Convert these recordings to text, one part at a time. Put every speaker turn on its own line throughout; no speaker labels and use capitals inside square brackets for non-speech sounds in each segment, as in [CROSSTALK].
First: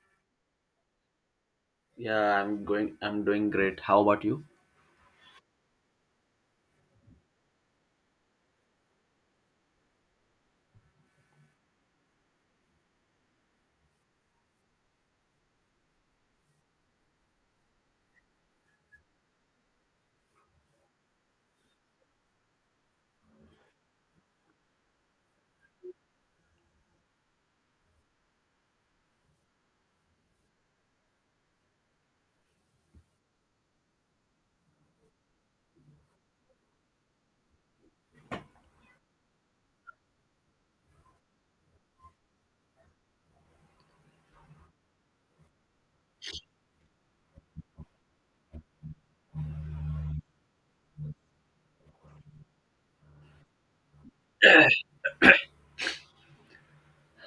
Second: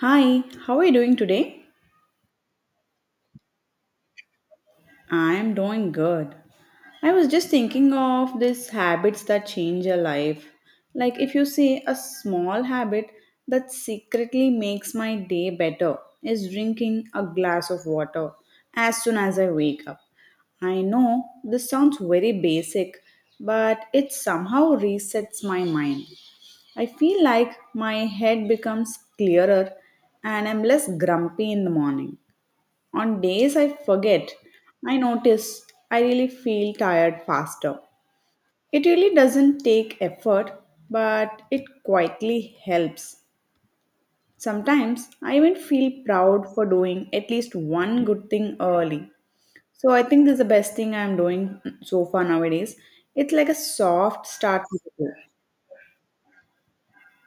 Hi, how are you doing today?
Yeah, I'm doing great. How about you?
I am doing good. I was just thinking of these habits that change your life. Like if you say a small habit that secretly makes my day better is drinking a glass of water as soon as I wake up. I know this sounds very basic, but it somehow resets my mind. I feel like my head becomes clearer and I'm less grumpy in the morning. On days I forget, I notice I really feel tired faster. It really doesn't take effort, but it quietly helps. Sometimes I even feel proud for doing at least one good thing early. So I think this is the best thing I'm doing so far nowadays. It's like a soft start to the day.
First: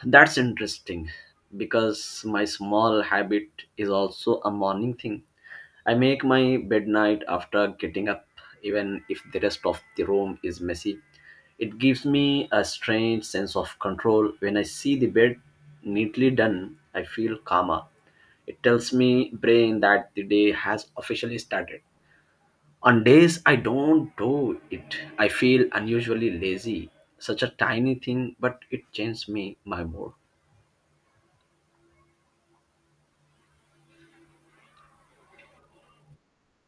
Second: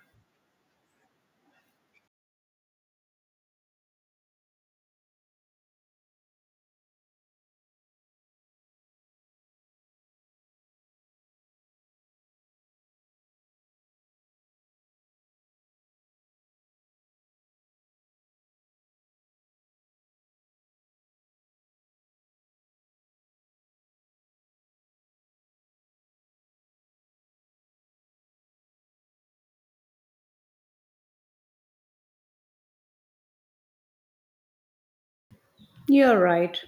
That's interesting because my small habit is also a morning thing. I make my bed night after getting up even if the rest of the room is messy. It gives me a strange sense of control when I see the bed neatly done. I feel calmer. It tells me brain that the day has officially started. On days I don't do it, I feel unusually lazy. Such a tiny thing, but it changes me my mood.
You're right.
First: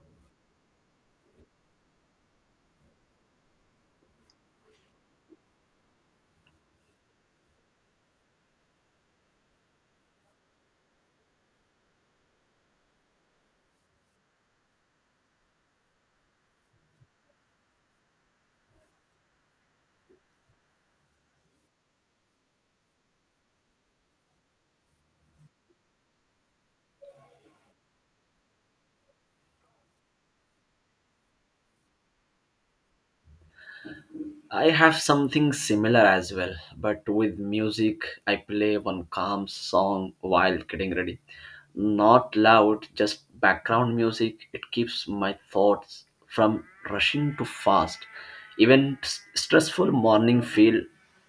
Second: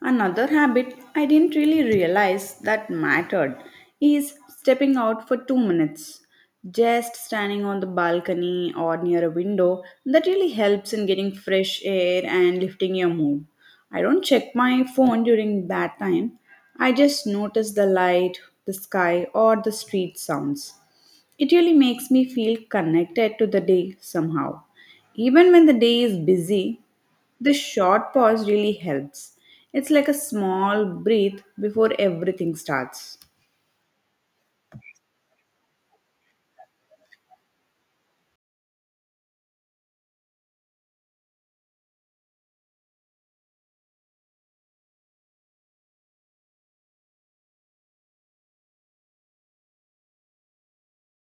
Another habit I didn't really realize that mattered is stepping out for 2 minutes. Just standing on the balcony or near a window that really helps in getting fresh air and lifting your mood. I don't check my phone during that time. I just notice the light, the sky, or the street sounds. It really makes me feel connected to the day somehow. Even when the day is busy, this short pause really helps. It's like a small breath before everything starts.
I have something similar as well, but with music, I play one calm song while getting ready. Not loud, just background music. It keeps my thoughts from rushing too fast. Even stressful morning feel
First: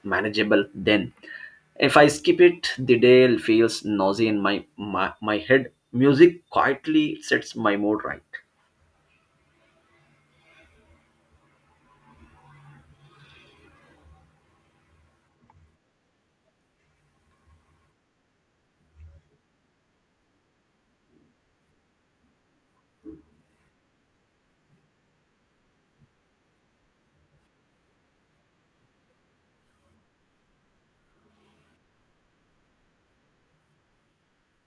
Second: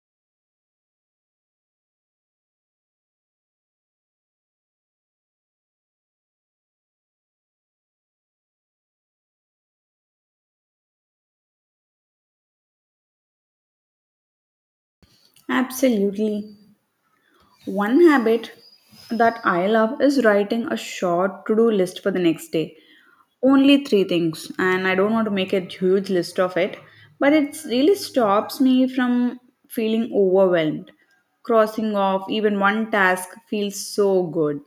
manageable then. If I skip it, the day feels noisy in my head. Music quietly sets my mood right.
Absolutely. One habit that I love is writing a short to do list for the next day. Only three things, and I don't want to make a huge list of it, but it really stops me from feeling overwhelmed. Crossing off even one task feels so good.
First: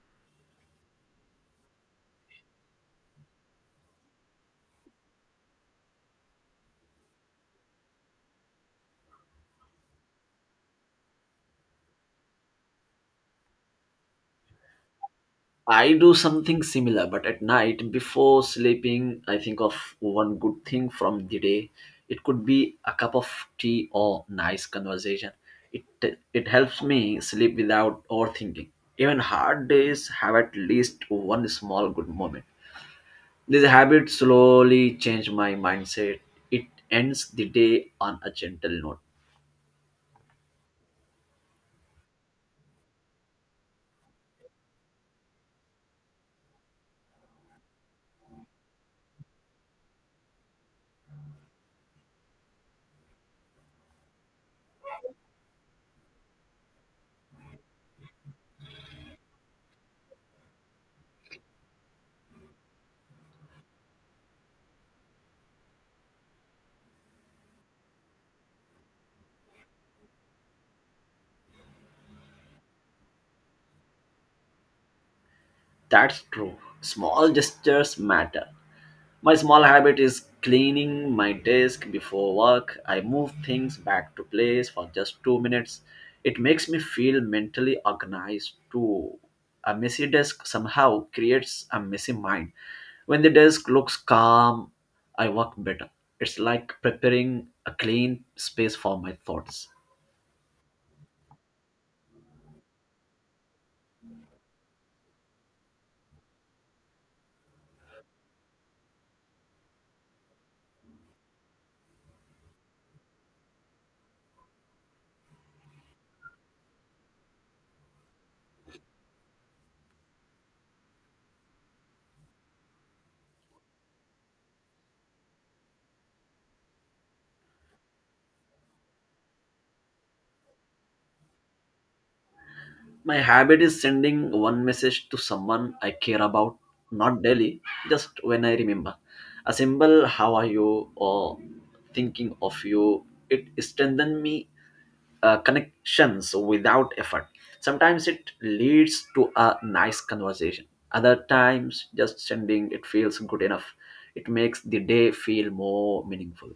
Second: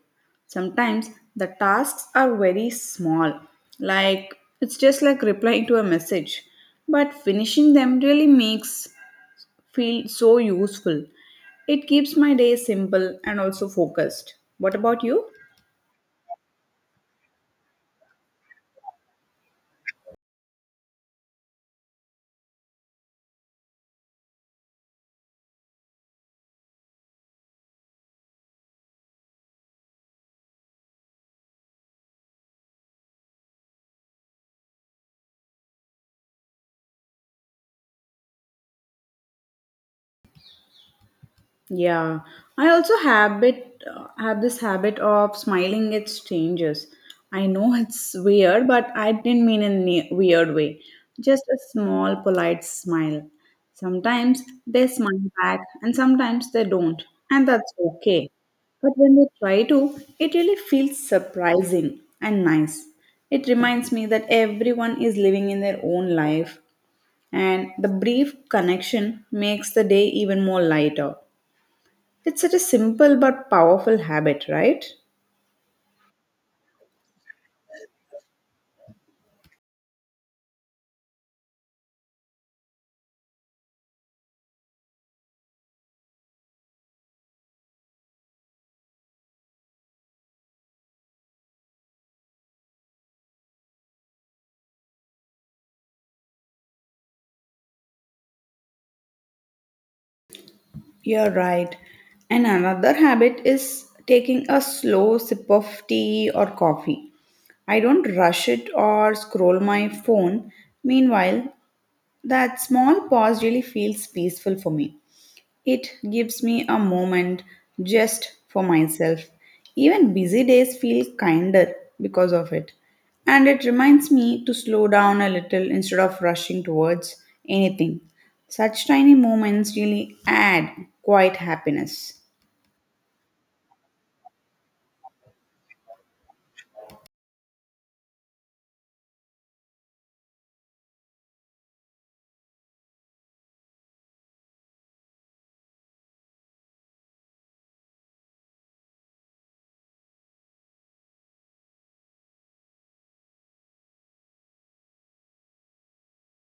Sometimes the tasks are very small, like it's just like replying to a message, but finishing them really makes feel so useful. It keeps my day simple and also focused. What about you?
I do something similar, but at night before sleeping, I think of one good thing from the day. It could be a cup of tea or nice conversation. It it helps me sleep without overthinking. Even hard days have at least one small good moment. This habit slowly changed my mindset. It ends the day on a gentle note.
Yeah, I also habit have this habit of smiling at strangers. I know it's weird, but I didn't mean in a weird way. Just a small, polite smile. Sometimes they smile back, and sometimes they don't, and that's okay. But when they try to, it really feels surprising and nice. It reminds me that everyone is living in their own life, and the brief connection makes the day even more lighter. It's such a simple but powerful habit, right?
That's true. Small gestures matter. My small habit is cleaning my desk before work. I move things back to place for just two minutes. It makes me feel mentally organized too. A messy desk somehow creates a messy mind. When the desk looks calm, I work better. It's like preparing a clean space for my thoughts.
You're right. And another habit is taking a slow sip of tea or coffee. I don't rush it or scroll my phone. Meanwhile, that small pause really feels peaceful for me. It gives me a moment just for myself. Even busy days feel kinder because of it. And it reminds me to slow down a little instead of rushing towards anything. Such tiny moments really add quite happiness.
My habit is sending one message to someone I care about, not daily, just when I remember. A simple "How are you?" or "Thinking of you." It strengthens me connections without effort. Sometimes it leads to a nice conversation. Other times, just sending it feels good enough. It makes the day feel more meaningful.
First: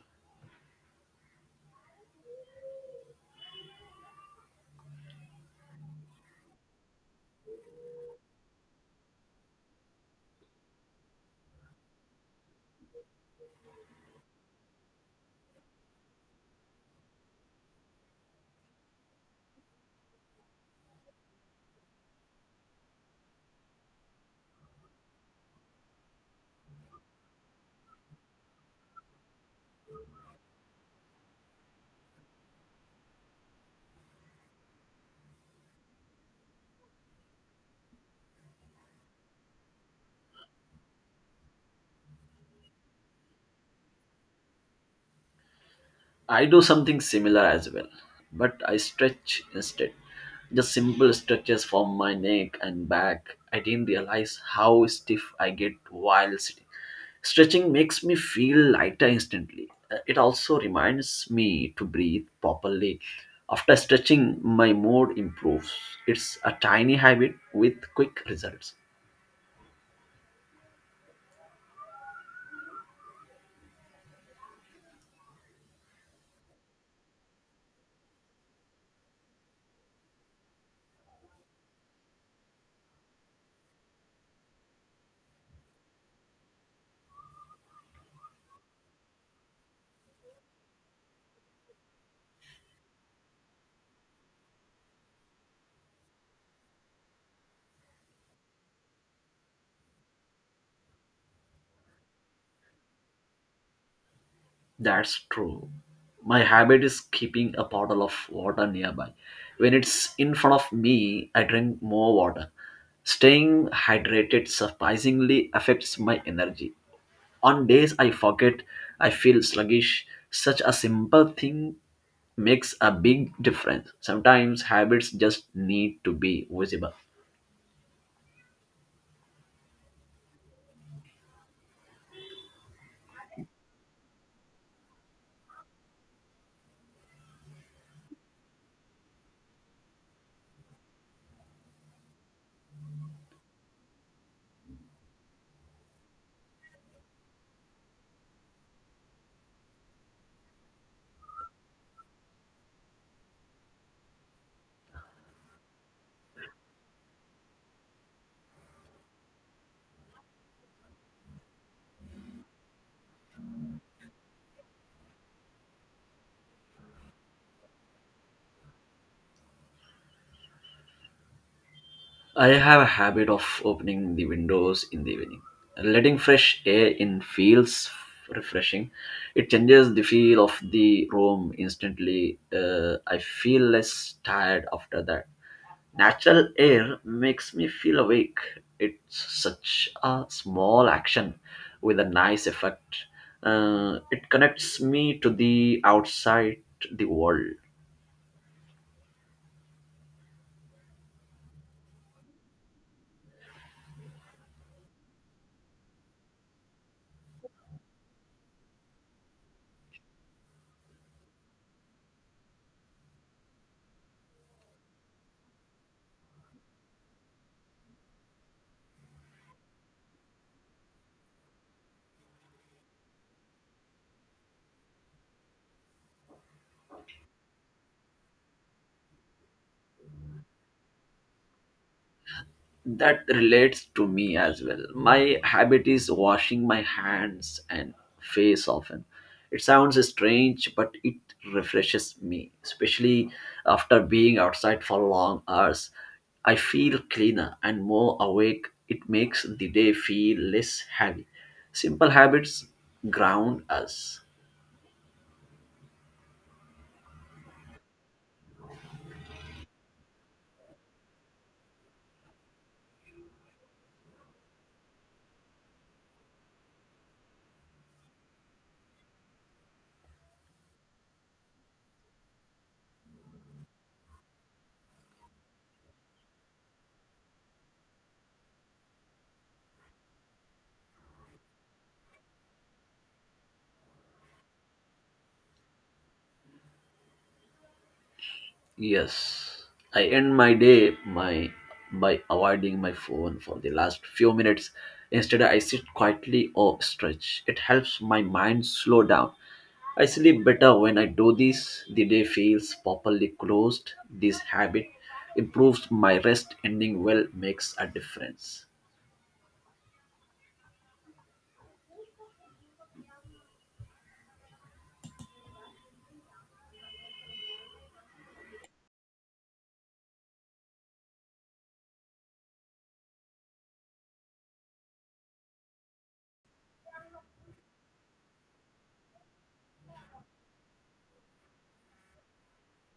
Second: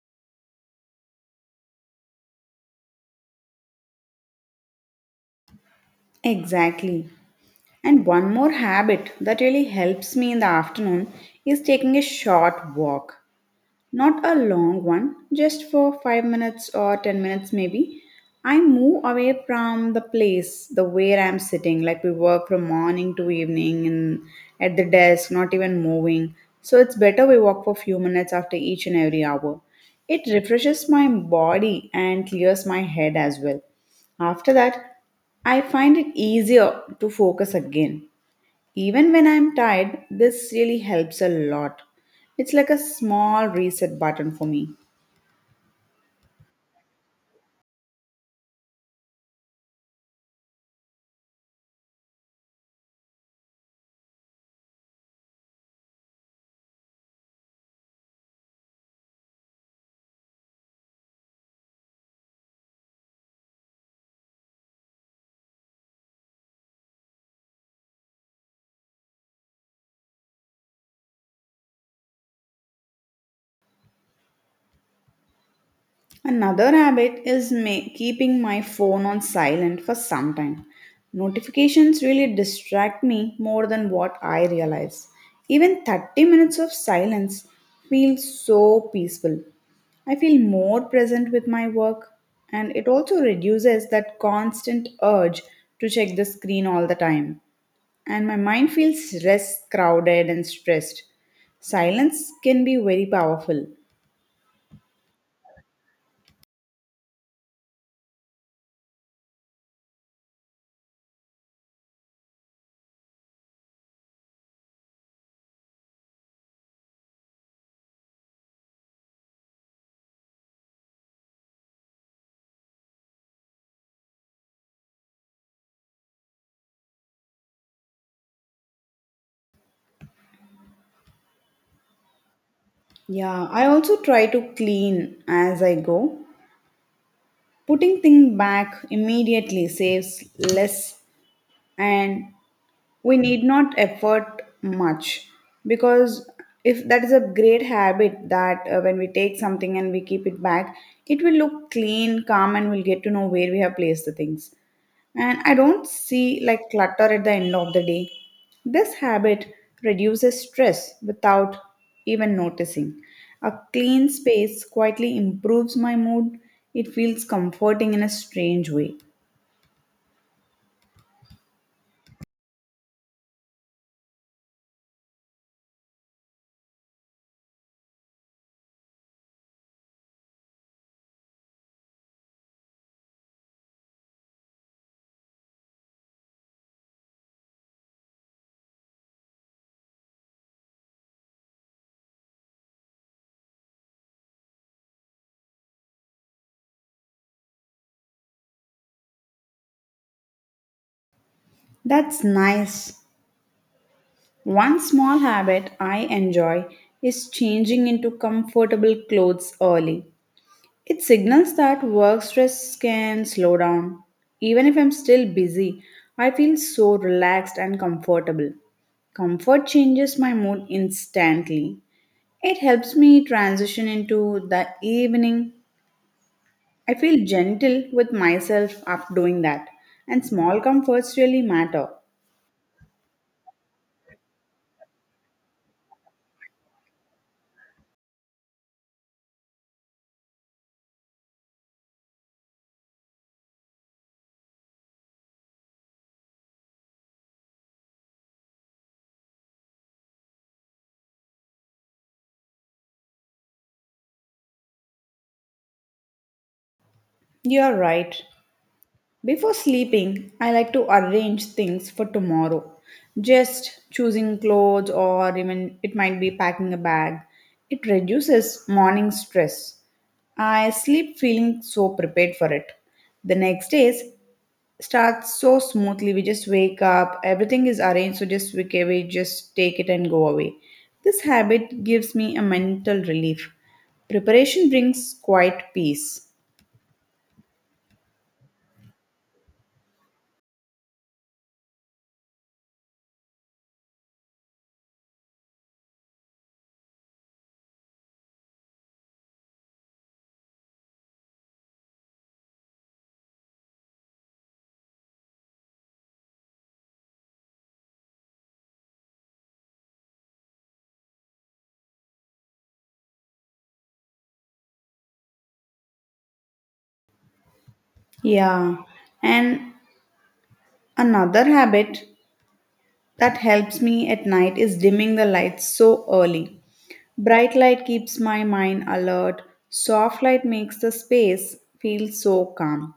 Exactly. And one more habit that really helps me in the afternoon is taking a short walk. Not a long one, just for 5 minutes or 10 minutes maybe. I move away from the place, the where I'm sitting, like we work from morning to evening and at the desk, not even moving. So it's better we walk for few minutes after each and every hour. It refreshes my body and clears my head as well. After that, I find it easier to focus again. Even when I'm tired, this really helps a lot. It's like a small reset button for me.
I do something similar as well, but I stretch instead. Just simple stretches for my neck and back. I didn't realize how stiff I get while sitting. Stretching makes me feel lighter instantly. It also reminds me to breathe properly. After stretching, my mood improves. It's a tiny habit with quick results.
Another habit is keeping my phone on silent for some time. Notifications really distract me more than what I realize. Even 30 minutes of silence feels so peaceful. I feel more present with my work, and it also reduces that constant urge to check the screen all the time, and my mind feels less crowded and stressed. Silence can be very powerful.
That's true. My habit is keeping a bottle of water nearby. When it's in front of me, I drink more water. Staying hydrated surprisingly affects my energy. On days I forget, I feel sluggish. Such a simple thing makes a big difference. Sometimes habits just need to be visible.
Yeah, I also try to clean as I go. Putting things back immediately saves less, and we need not effort much, because if that is a great habit that when we take something and we keep it back, it will look clean, calm, and we'll get to know where we have placed the things, and I don't see like clutter at the end of the day. This habit reduces stress without even noticing. A clean space quietly improves my mood. It feels comforting in a strange way.
I have a habit of opening the windows in the evening. Letting fresh air in feels refreshing. It changes the feel of the room instantly. I feel less tired after that. Natural air makes me feel awake. It's such a small action with a nice effect. It connects me to the outside the world.
That's nice. One small habit I enjoy is changing into comfortable clothes early. It signals that work stress can slow down. Even if I'm still busy, I feel so relaxed and comfortable. Comfort changes my mood instantly. It helps me transition into the evening. I feel gentle with myself after doing that, and small comforts really matter.
That relates to me as well. My habit is washing my hands and face often. It sounds strange, but it refreshes me, especially after being outside for long hours. I feel cleaner and more awake. It makes the day feel less heavy. Simple habits ground us.
You're right. Before sleeping, I like to arrange things for tomorrow. Just choosing clothes or even it might be packing a bag. It reduces morning stress. I sleep feeling so prepared for it. The next days starts so smoothly. We just wake up, everything is arranged, so just we, we just take it and go away. This habit gives me a mental relief. Preparation brings quiet peace.
Yes, I end my day my by avoiding my phone for the last few minutes. Instead, I sit quietly or stretch. It helps my mind slow down. I sleep better when I do this. The day feels properly closed. This habit improves my rest. Ending well makes a difference.
Yeah, and another habit that helps me at night is dimming the lights so early. Bright light keeps my mind alert, soft light makes the space feel so calm.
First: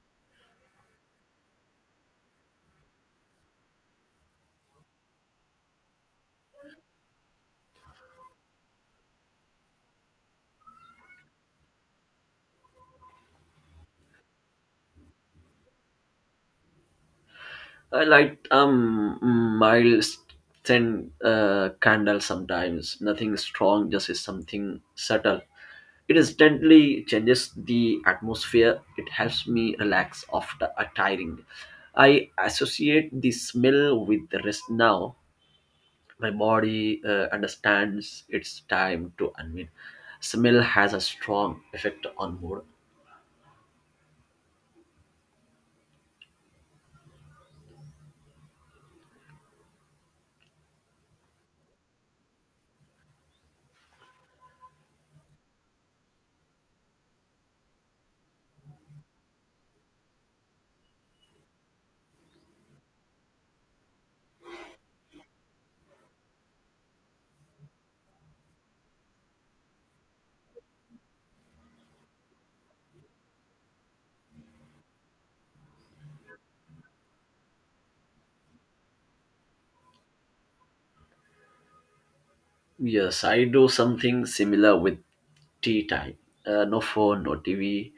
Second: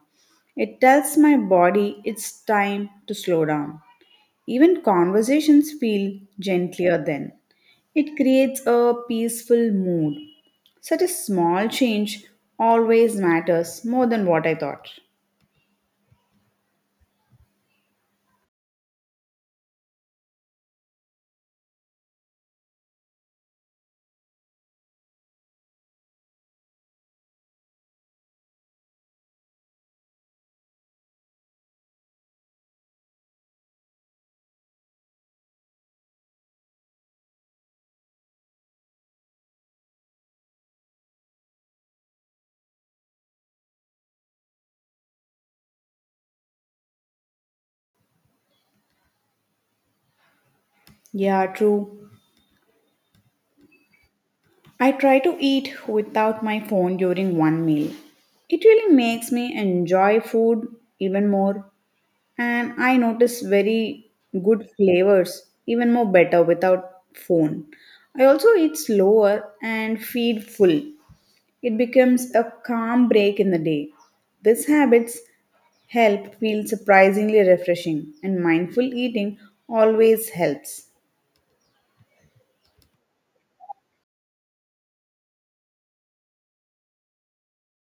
It tells my body it's time to slow down. Even conversations feel gentler then. It creates a peaceful mood. Such a small change always matters more than what I thought.
I light mild scent candle sometimes. Nothing strong, just is something subtle. It instantly changes the atmosphere. It helps me relax after a tiring. I associate the smell with the rest now. My body understands it's time to unwind. Smell has a strong effect on mood.
Yeah, true. I try to eat without my phone during one meal. It really makes me enjoy food even more, and I notice very good flavors even more better without phone. I also eat slower and feed full. It becomes a calm break in the day. These habits help feel surprisingly refreshing, and mindful eating always helps.
Yes, I do something similar with tea time. No phone, no TV,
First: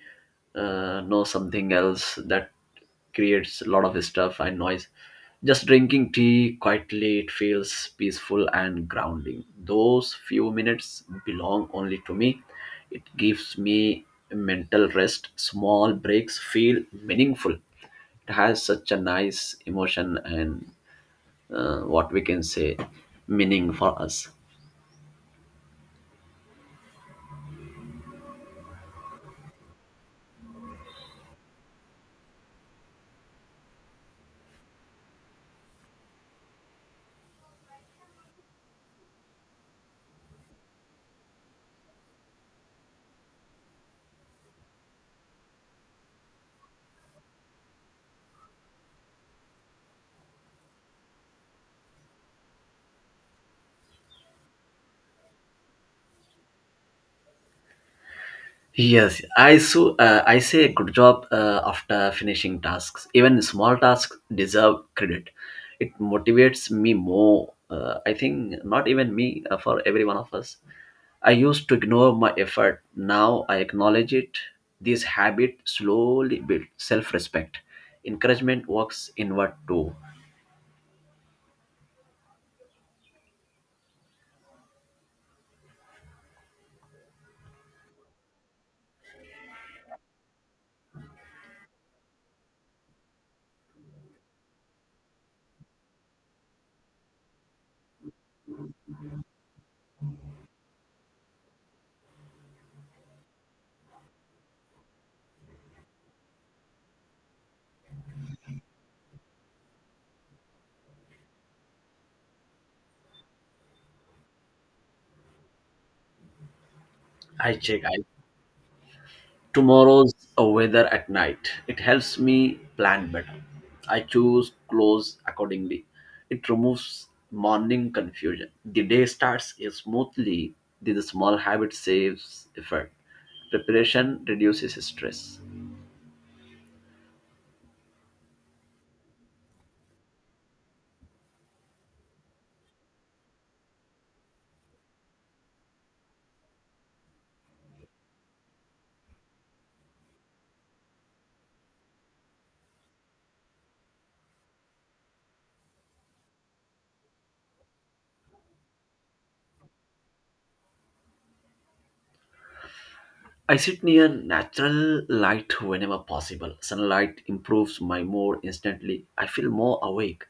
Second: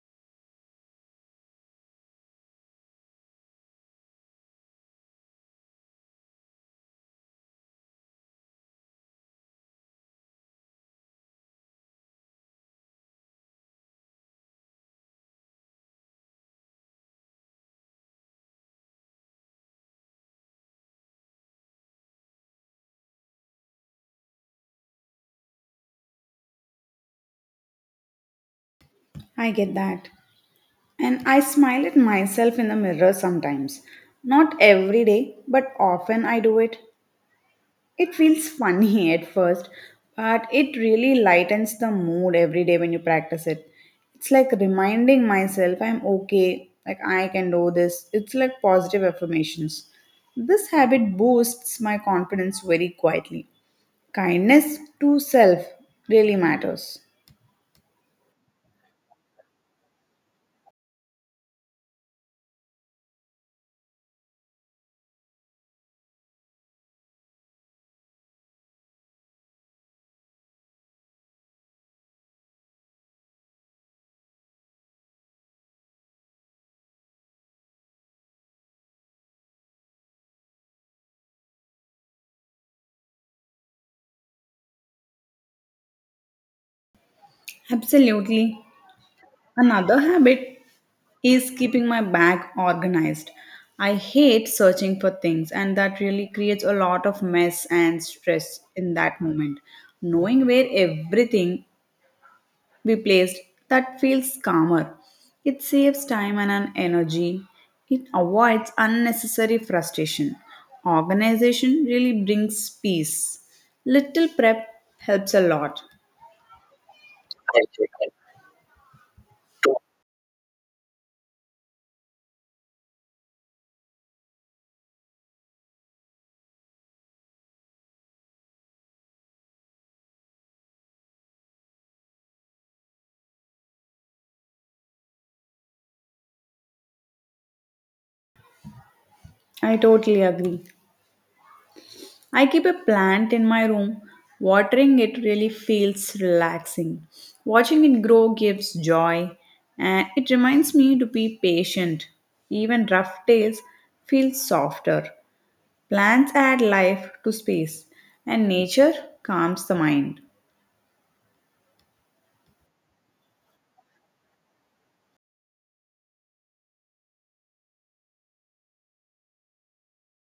no something else that creates a lot of stuff and noise. Just drinking tea quietly, it feels peaceful and grounding. Those few minutes belong only to me. It gives me mental rest. Small breaks feel meaningful. It has such a nice emotion and what we can say meaning for us.
I get that. And I smile at myself in the mirror sometimes. Not every day, but often I do it. It feels funny [LAUGHS] at first, but it really lightens the mood every day when you practice it. It's like reminding myself I'm okay, like I can do this. It's like positive affirmations. This habit boosts my confidence very quietly. Kindness to self really matters.
Yes, I say good job after finishing tasks. Even small tasks deserve credit. It motivates me more. I think not even me for every one of us. I used to ignore my effort. Now I acknowledge it. This habit slowly builds self-respect. Encouragement works inward too.
Absolutely. Another habit is keeping my bag organized. I hate searching for things, and that really creates a lot of mess and stress in that moment. Knowing where everything be placed, that feels calmer. It saves time and an energy. It avoids unnecessary frustration. Organization really brings peace. Little prep helps a lot.
I check. I. Tomorrow's weather at night. It helps me plan better. I choose clothes accordingly. It removes morning confusion. The day starts smoothly. The small habit saves effort. Preparation reduces stress.
I totally agree. I keep a plant in my room. Watering it really feels relaxing. Watching it grow gives joy, and it reminds me to be patient. Even rough days feel softer. Plants add life to space, and nature calms the mind.
I sit near natural light whenever possible. Sunlight improves my mood instantly. I feel more awake.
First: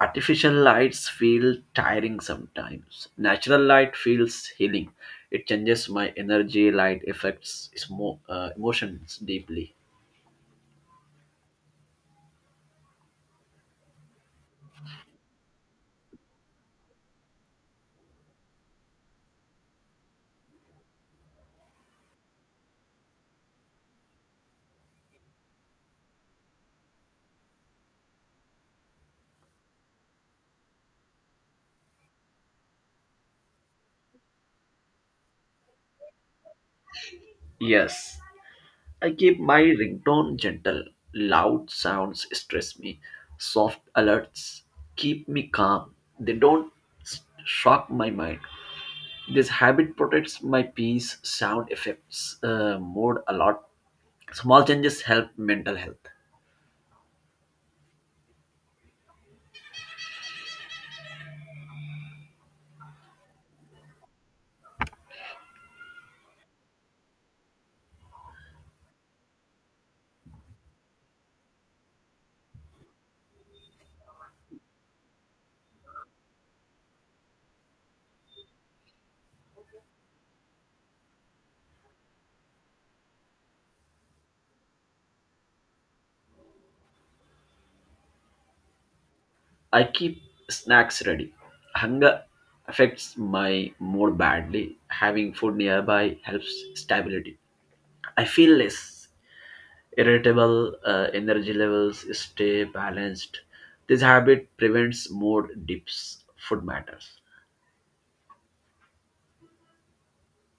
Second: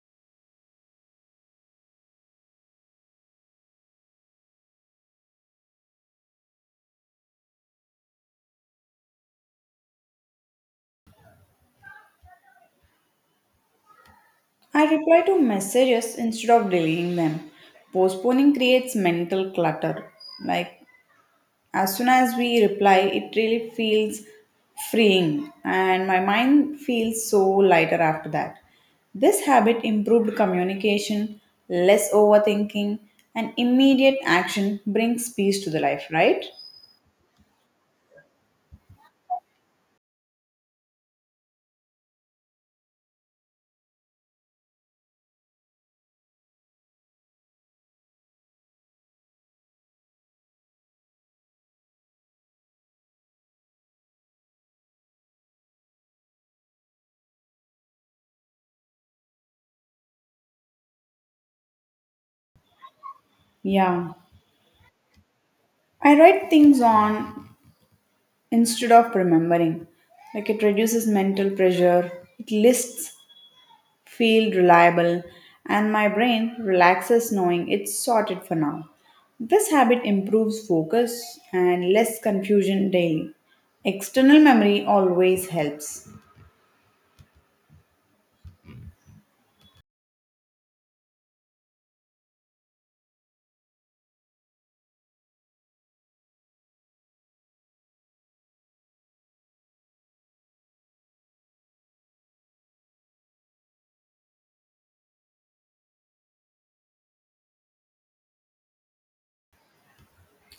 Artificial lights feel tiring sometimes. Natural light feels healing. It changes my energy. Light affects emotions deeply.
I reply to messages instead of deleting them. Postponing creates mental clutter. Like, as soon as we reply, it really feels freeing, and my mind feels so lighter after that. This habit improved communication, less overthinking, and immediate action brings peace to the life, right?
Yes, I keep my ringtone gentle. Loud sounds stress me. Soft alerts keep me calm. They don't shock my mind. This habit protects my peace. Sound affects mood a lot. Small changes help mental health.
Yeah. I write things on instead of remembering. Like, it reduces mental pressure, it lists feel reliable, and my brain relaxes knowing it's sorted for now. This habit improves focus and less confusion daily. External memory always helps.
I keep snacks ready. Hunger affects my mood badly. Having food nearby helps stability. I feel less irritable, energy levels stay balanced. This habit prevents mood dips. Food matters.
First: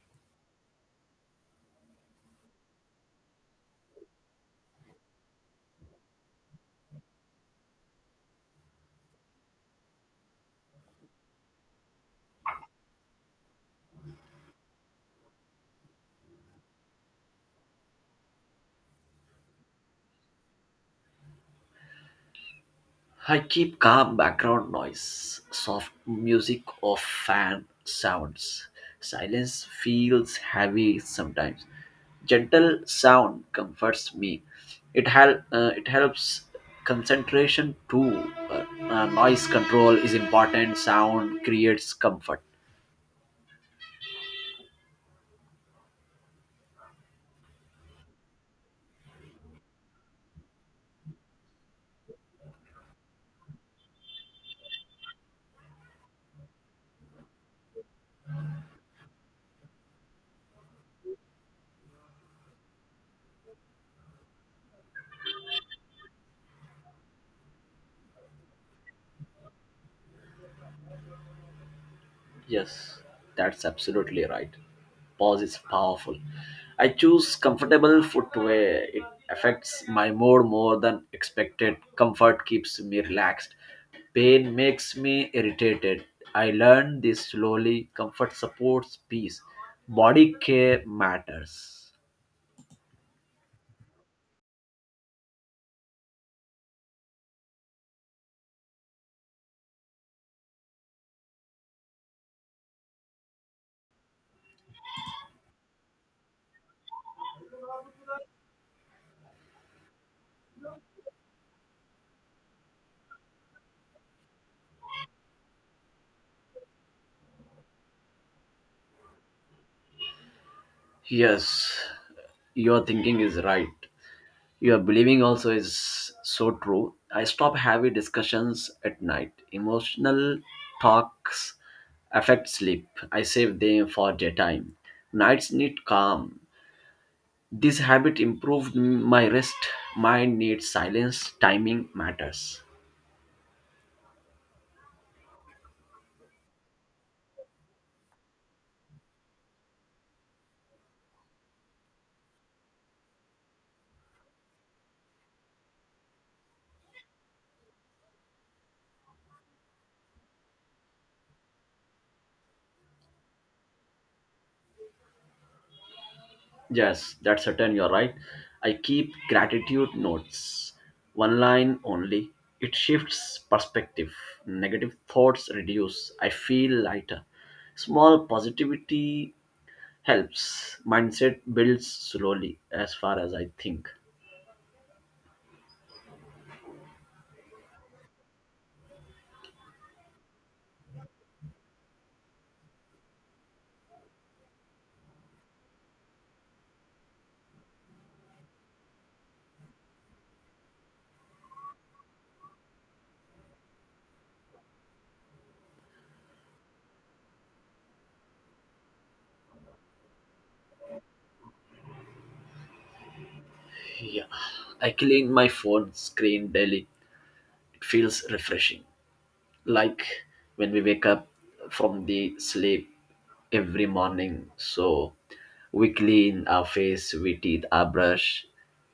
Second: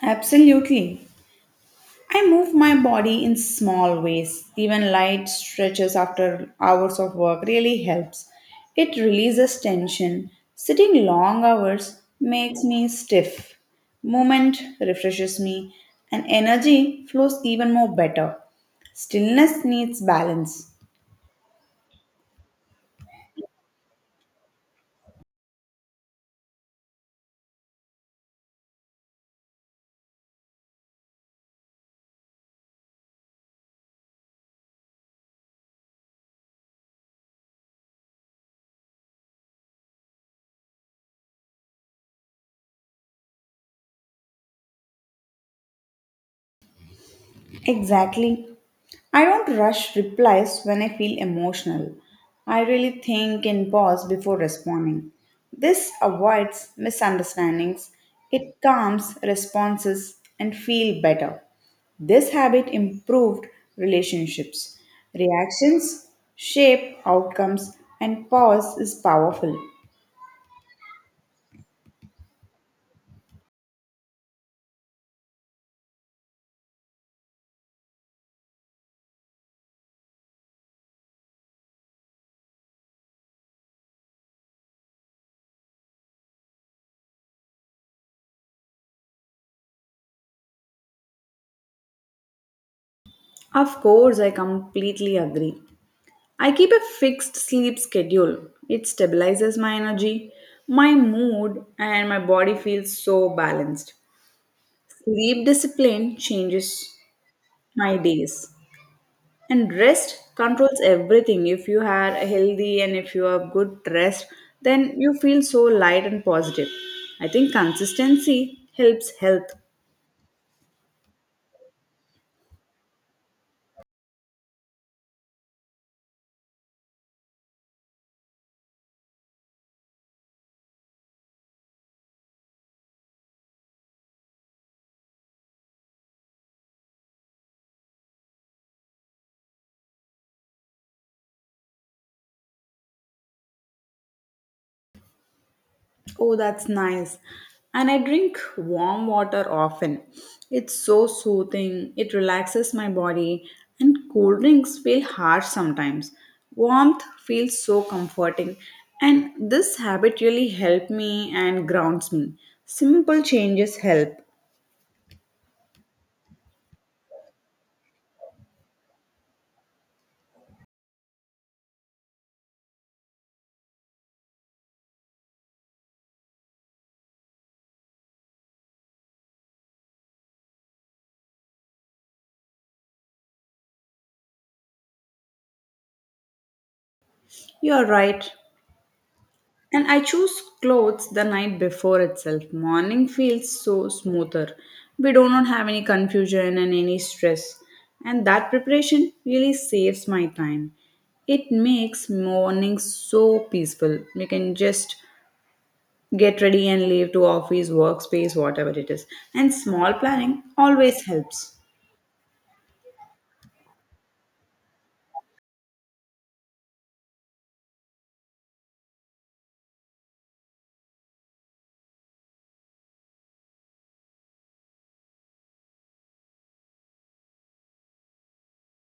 Absolutely. I move my body in small ways. Even light stretches after hours of work really helps. It releases tension. Sitting long hours makes me stiff. Movement refreshes me, and energy flows even more better. Stillness needs balance.
I keep calm background noise, soft music or fan sounds. Silence feels heavy sometimes. Gentle sound comforts me. It helps concentration too. Noise control is important. Sound creates comfort.
Exactly. I don't rush replies when I feel emotional. I really think and pause before responding. This avoids misunderstandings, it calms responses and feel better. This habit improved relationships. Reactions shape outcomes and pause is powerful.
Yes, that's absolutely right. Pause is powerful. I choose comfortable footwear. It affects my mood more than expected. Comfort keeps me relaxed. Pain makes me irritated. I learned this slowly. Comfort supports peace. Body care matters.
Of course, I completely agree. I keep a fixed sleep schedule. It stabilizes my energy, my mood, and my body feels so balanced. Sleep discipline changes my days. And rest controls everything. If you are healthy and if you have good rest, then you feel so light and positive. I think consistency helps health.
Yes, your thinking is right. Your believing also is so true. I stop heavy discussions at night. Emotional talks affect sleep. I save them for daytime. Nights need calm. This habit improved my rest. Mind needs silence. Timing matters.
Oh, that's nice. And I drink warm water often. It's so soothing, it relaxes my body, and cold drinks feel harsh sometimes. Warmth feels so comforting, and this habit really helped me and grounds me. Simple changes help.
Yes, that's certain. You're right. I keep gratitude notes, one line only. It shifts perspective. Negative thoughts reduce. I feel lighter. Small positivity helps. Mindset builds slowly, as far as I think.
You're right. And I choose clothes the night before itself. Morning feels so smoother. We do not have any confusion and any stress. And that preparation really saves my time. It makes mornings so peaceful. You can just get ready and leave to office, workspace, whatever it is. And small planning always helps.
Yeah, I clean my phone screen daily. It feels refreshing, like when we wake up from the sleep every morning. So we clean our face, we teeth, our brush.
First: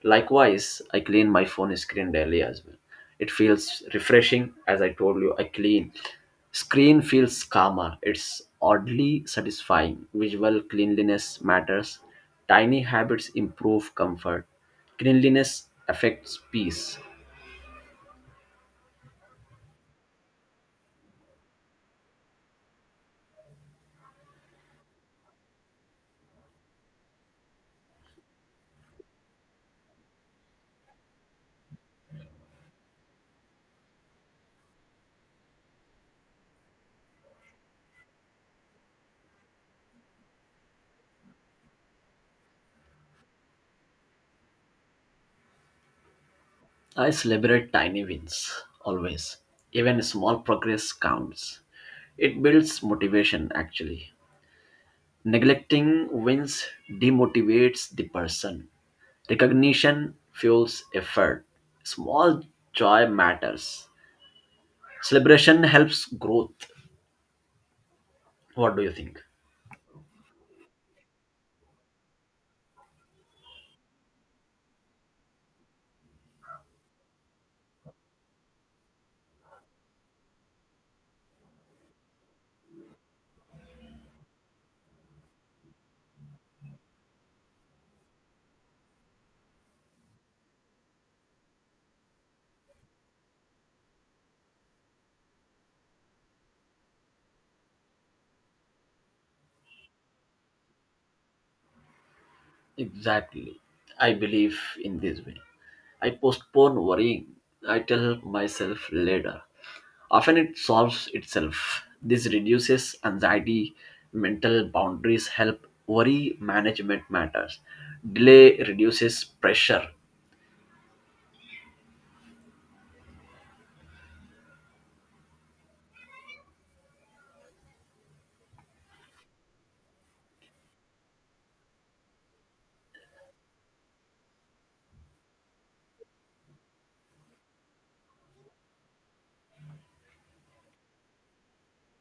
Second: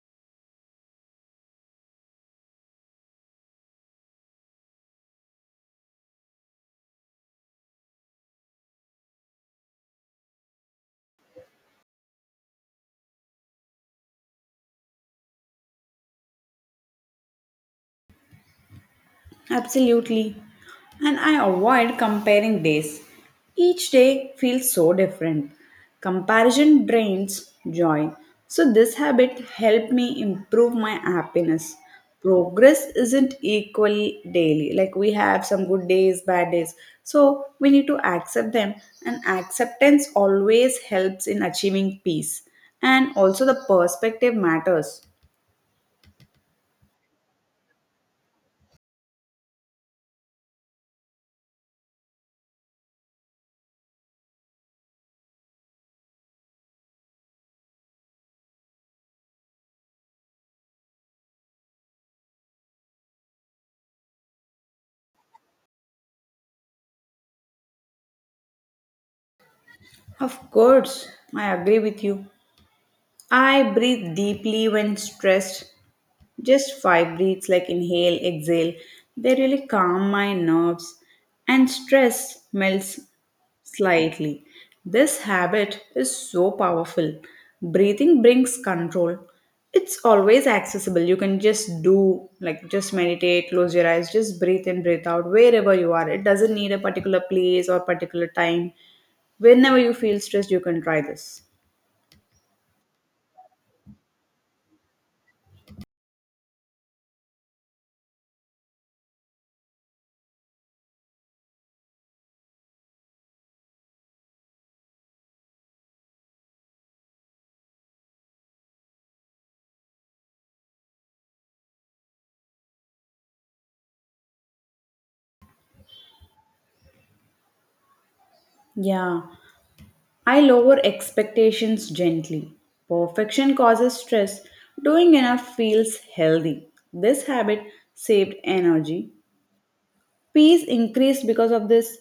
Likewise, I clean my phone screen daily as well. It feels refreshing, as I told you. I clean screen feels calmer. It's oddly satisfying. Visual cleanliness matters. Tiny habits improve comfort. Cleanliness affects peace.
Absolutely. And I avoid comparing days. Each day feels so different. Comparison drains joy. So, this habit helped me improve my happiness. Progress isn't equal daily. Like, we have some good days, bad days. So, we need to accept them. And acceptance always helps in achieving peace. And also, the perspective matters.
I celebrate tiny wins, always. Even small progress counts. It builds motivation, actually. Neglecting wins demotivates the person. Recognition fuels effort. Small joy matters. Celebration helps growth. What do you think?
Of course, I agree with you. I breathe deeply when stressed, just five breaths like inhale, exhale. They really calm my nerves and stress melts slightly. This habit is so powerful. Breathing brings control. It's always accessible. You can just do, like, just meditate, close your eyes, just breathe in, breathe out, wherever you are. It doesn't need a particular place or particular time. Whenever you feel stressed, you can try this.
Exactly. I believe in this way. I postpone worrying. I tell myself later. Often it solves itself. This reduces anxiety, mental boundaries help, worry management matters, delay reduces pressure.
Yeah. I lower expectations gently. Perfection causes stress. Doing enough feels healthy. This habit saved energy. Peace increased because of this.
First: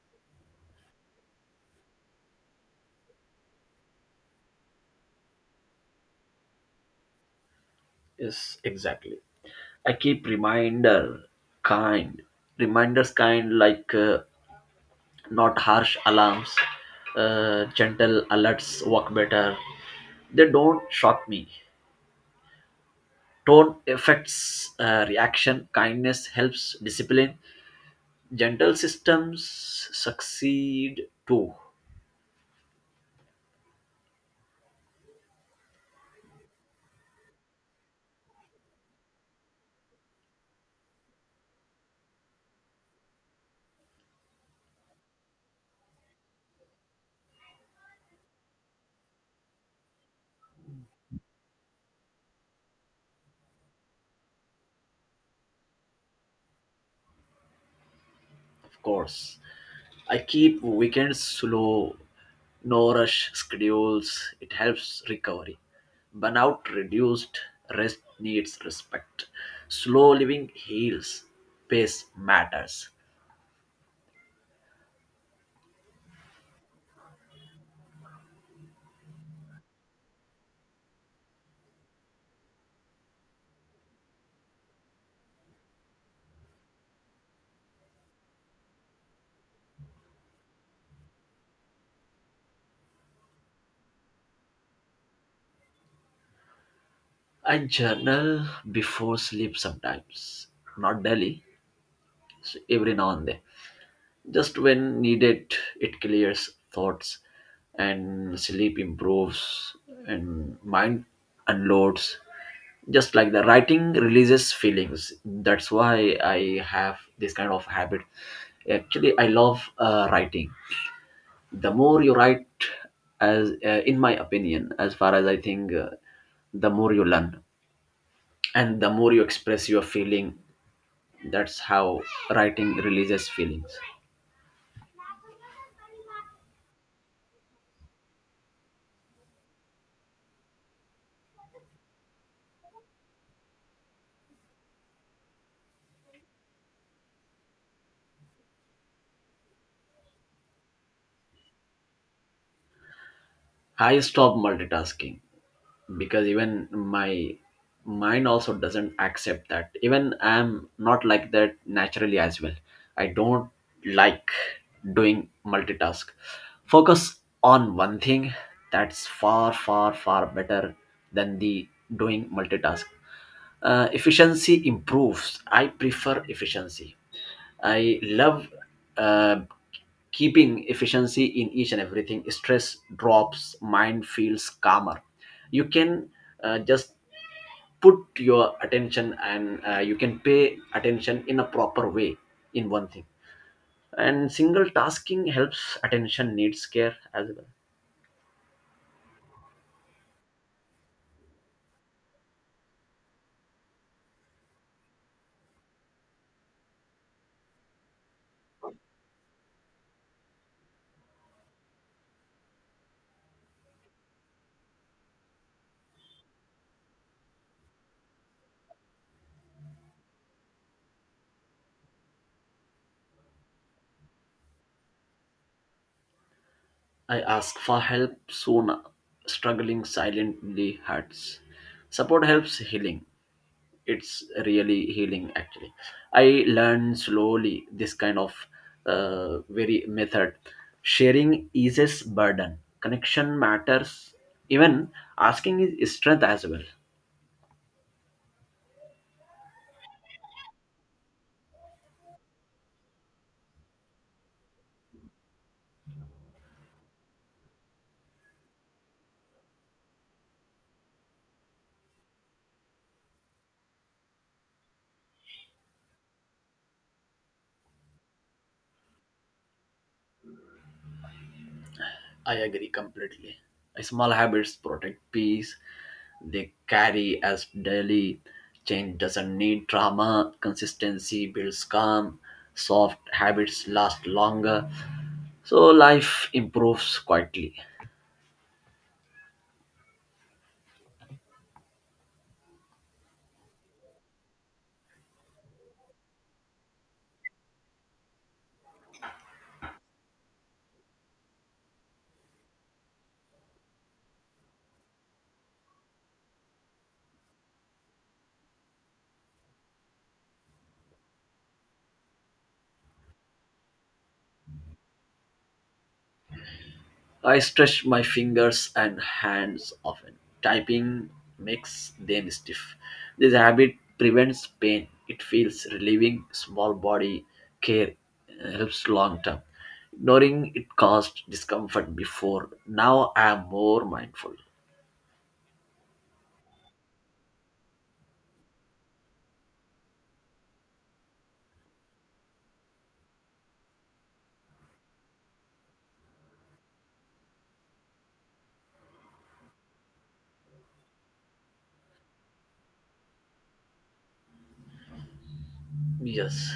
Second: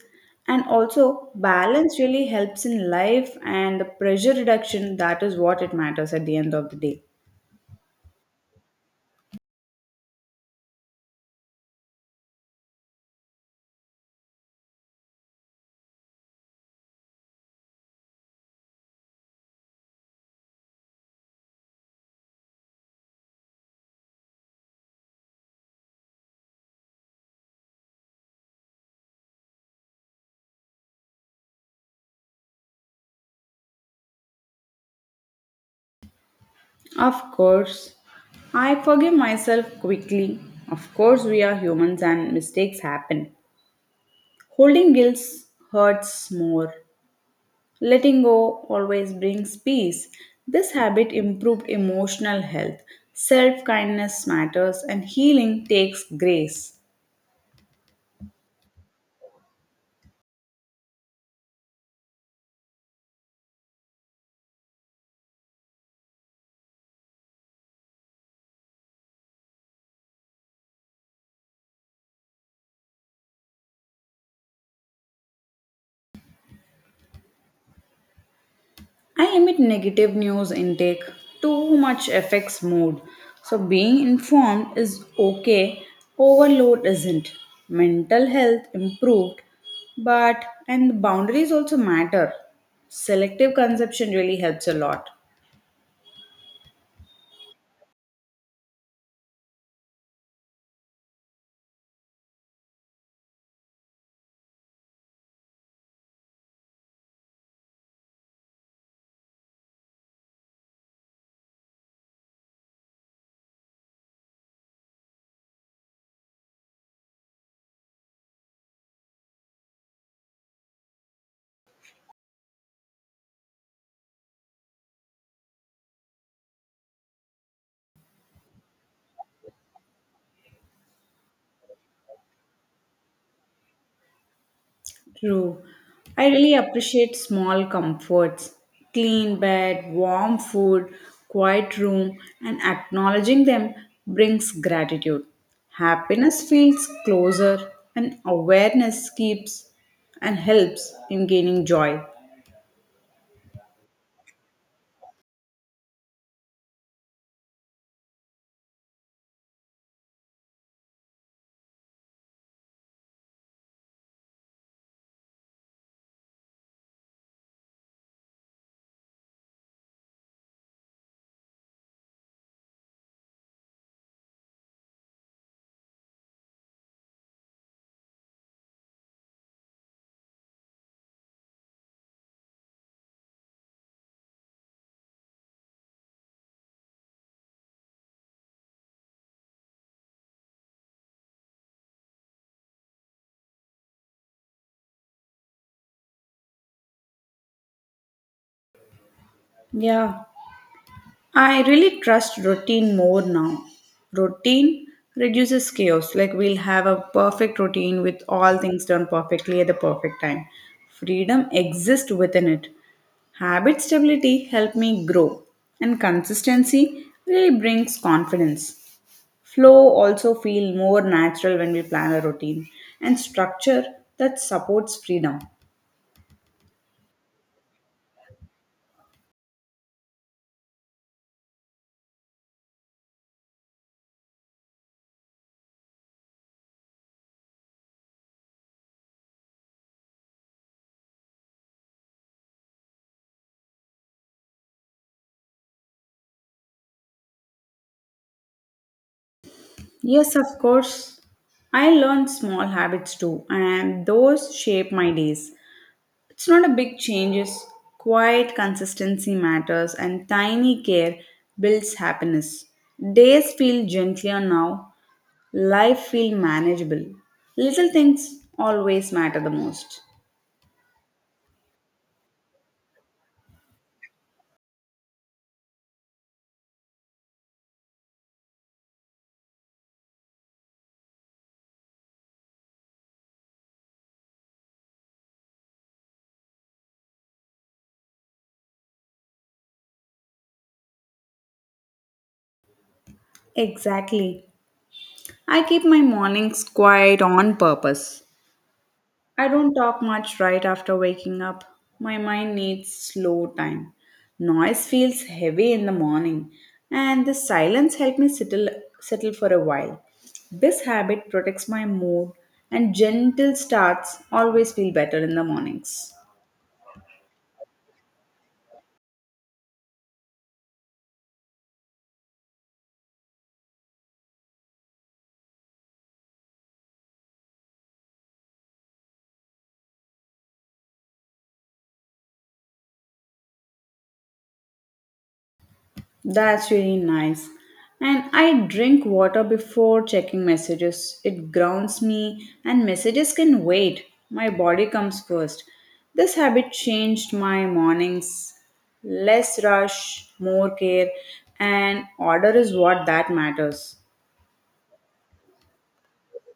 And also, balance really helps in life and the pressure reduction. That is what it matters at the end of the day.
Yes, exactly. I keep kind, reminders kind, like not harsh alarms, gentle alerts work better. They don't shock me. Tone affects reaction, kindness helps discipline. Dental systems succeed too,
Of course, I forgive myself quickly. Of course, we are humans and mistakes happen. Holding guilt hurts more. Letting go always brings peace. This habit improved emotional health. Self kindness matters and healing takes grace.
of course. I keep weekends slow, no rush schedules. It helps recovery. Burnout reduced, rest needs respect. Slow living heals, pace matters.
I limit negative news intake. Too much affects mood. So, being informed is okay, overload isn't. Mental health improved, but and boundaries also matter. Selective consumption really helps a lot.
I journal before sleep sometimes, not daily, so every now and then. Just when needed, it clears thoughts and sleep improves and mind unloads. Just like the writing releases feelings. That's why I have this kind of habit. Actually, I love writing. The more you write, as in my opinion, as far as I think, the more you learn and the more you express your feeling. That's how writing releases feelings.
True. I really appreciate small comforts, clean bed, warm food, quiet room, and acknowledging them brings gratitude. Happiness feels closer, and awareness keeps and helps in gaining joy.
I stop multitasking because even my mind also doesn't accept that. Even I'm not like that naturally as well. I don't like doing multitask. Focus on one thing, that's far better than the doing multitask. Efficiency improves. I prefer efficiency. I love uh, keeping efficiency in each and everything. Stress drops, mind feels calmer. You can just put your attention, and you can pay attention in a proper way in one thing. And single tasking helps attention needs care as well.
Yeah, I really trust routine more now. Routine reduces chaos. Like, we'll have a perfect routine with all things done perfectly at the perfect time. Freedom exists within it. Habit stability helped me grow, and consistency really brings confidence. Flow also feel more natural when we plan a routine, and structure that supports freedom.
I asked for help soon, struggling silently hurts. Support helps healing. It's really healing, actually. I learned slowly this kind of very method. Sharing eases burden. Connection matters. Even asking is strength as well.
Yes, of course. I learn small habits too, and those shape my days. It's not a big change, it's quiet consistency matters and tiny care builds happiness. Days feel gentler now, life feel manageable. Little things always matter the most.
I agree completely. Small habits protect peace. They carry as daily. Change doesn't need drama. Consistency builds calm. Soft habits last longer. So life improves quietly.
Exactly. I keep my mornings quiet on purpose. I don't talk much right after waking up. My mind needs slow time. Noise feels heavy in the morning, and the silence helps me settle for a while. This habit protects my mood, and gentle starts always feel better in the mornings.
I stretch my fingers and hands often. Typing makes them stiff. This habit prevents pain. It feels relieving. Small body care helps long term. Ignoring it caused discomfort before. Now I am more mindful.
That's really nice. And I drink water before checking messages. It grounds me, and messages can wait. My body comes first. This habit changed my mornings. Less rush, more care, and order is what that matters.
Yes.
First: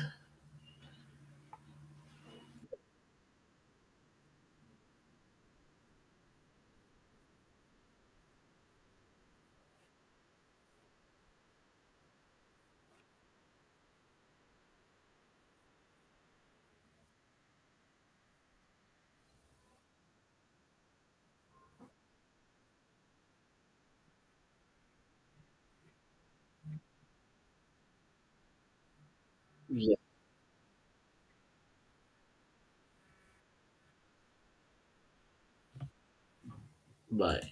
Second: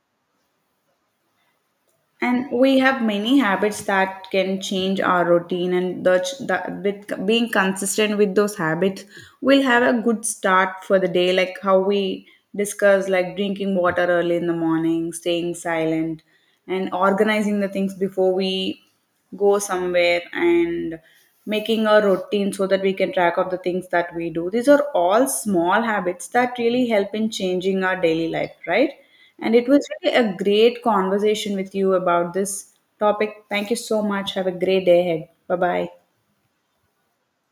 And we have many habits that can change our routine, and the with being consistent with those habits, we'll have a good start for the day, like how we discuss, like drinking water early in the morning, staying silent, and organizing the things before we go somewhere and making a routine so that we can track of the things that we do. These are all small habits that really help in changing our daily life, right? And it was
Yeah.
really a great conversation with you about this topic. Thank you so much, have a great day ahead. Bye bye.
Bye.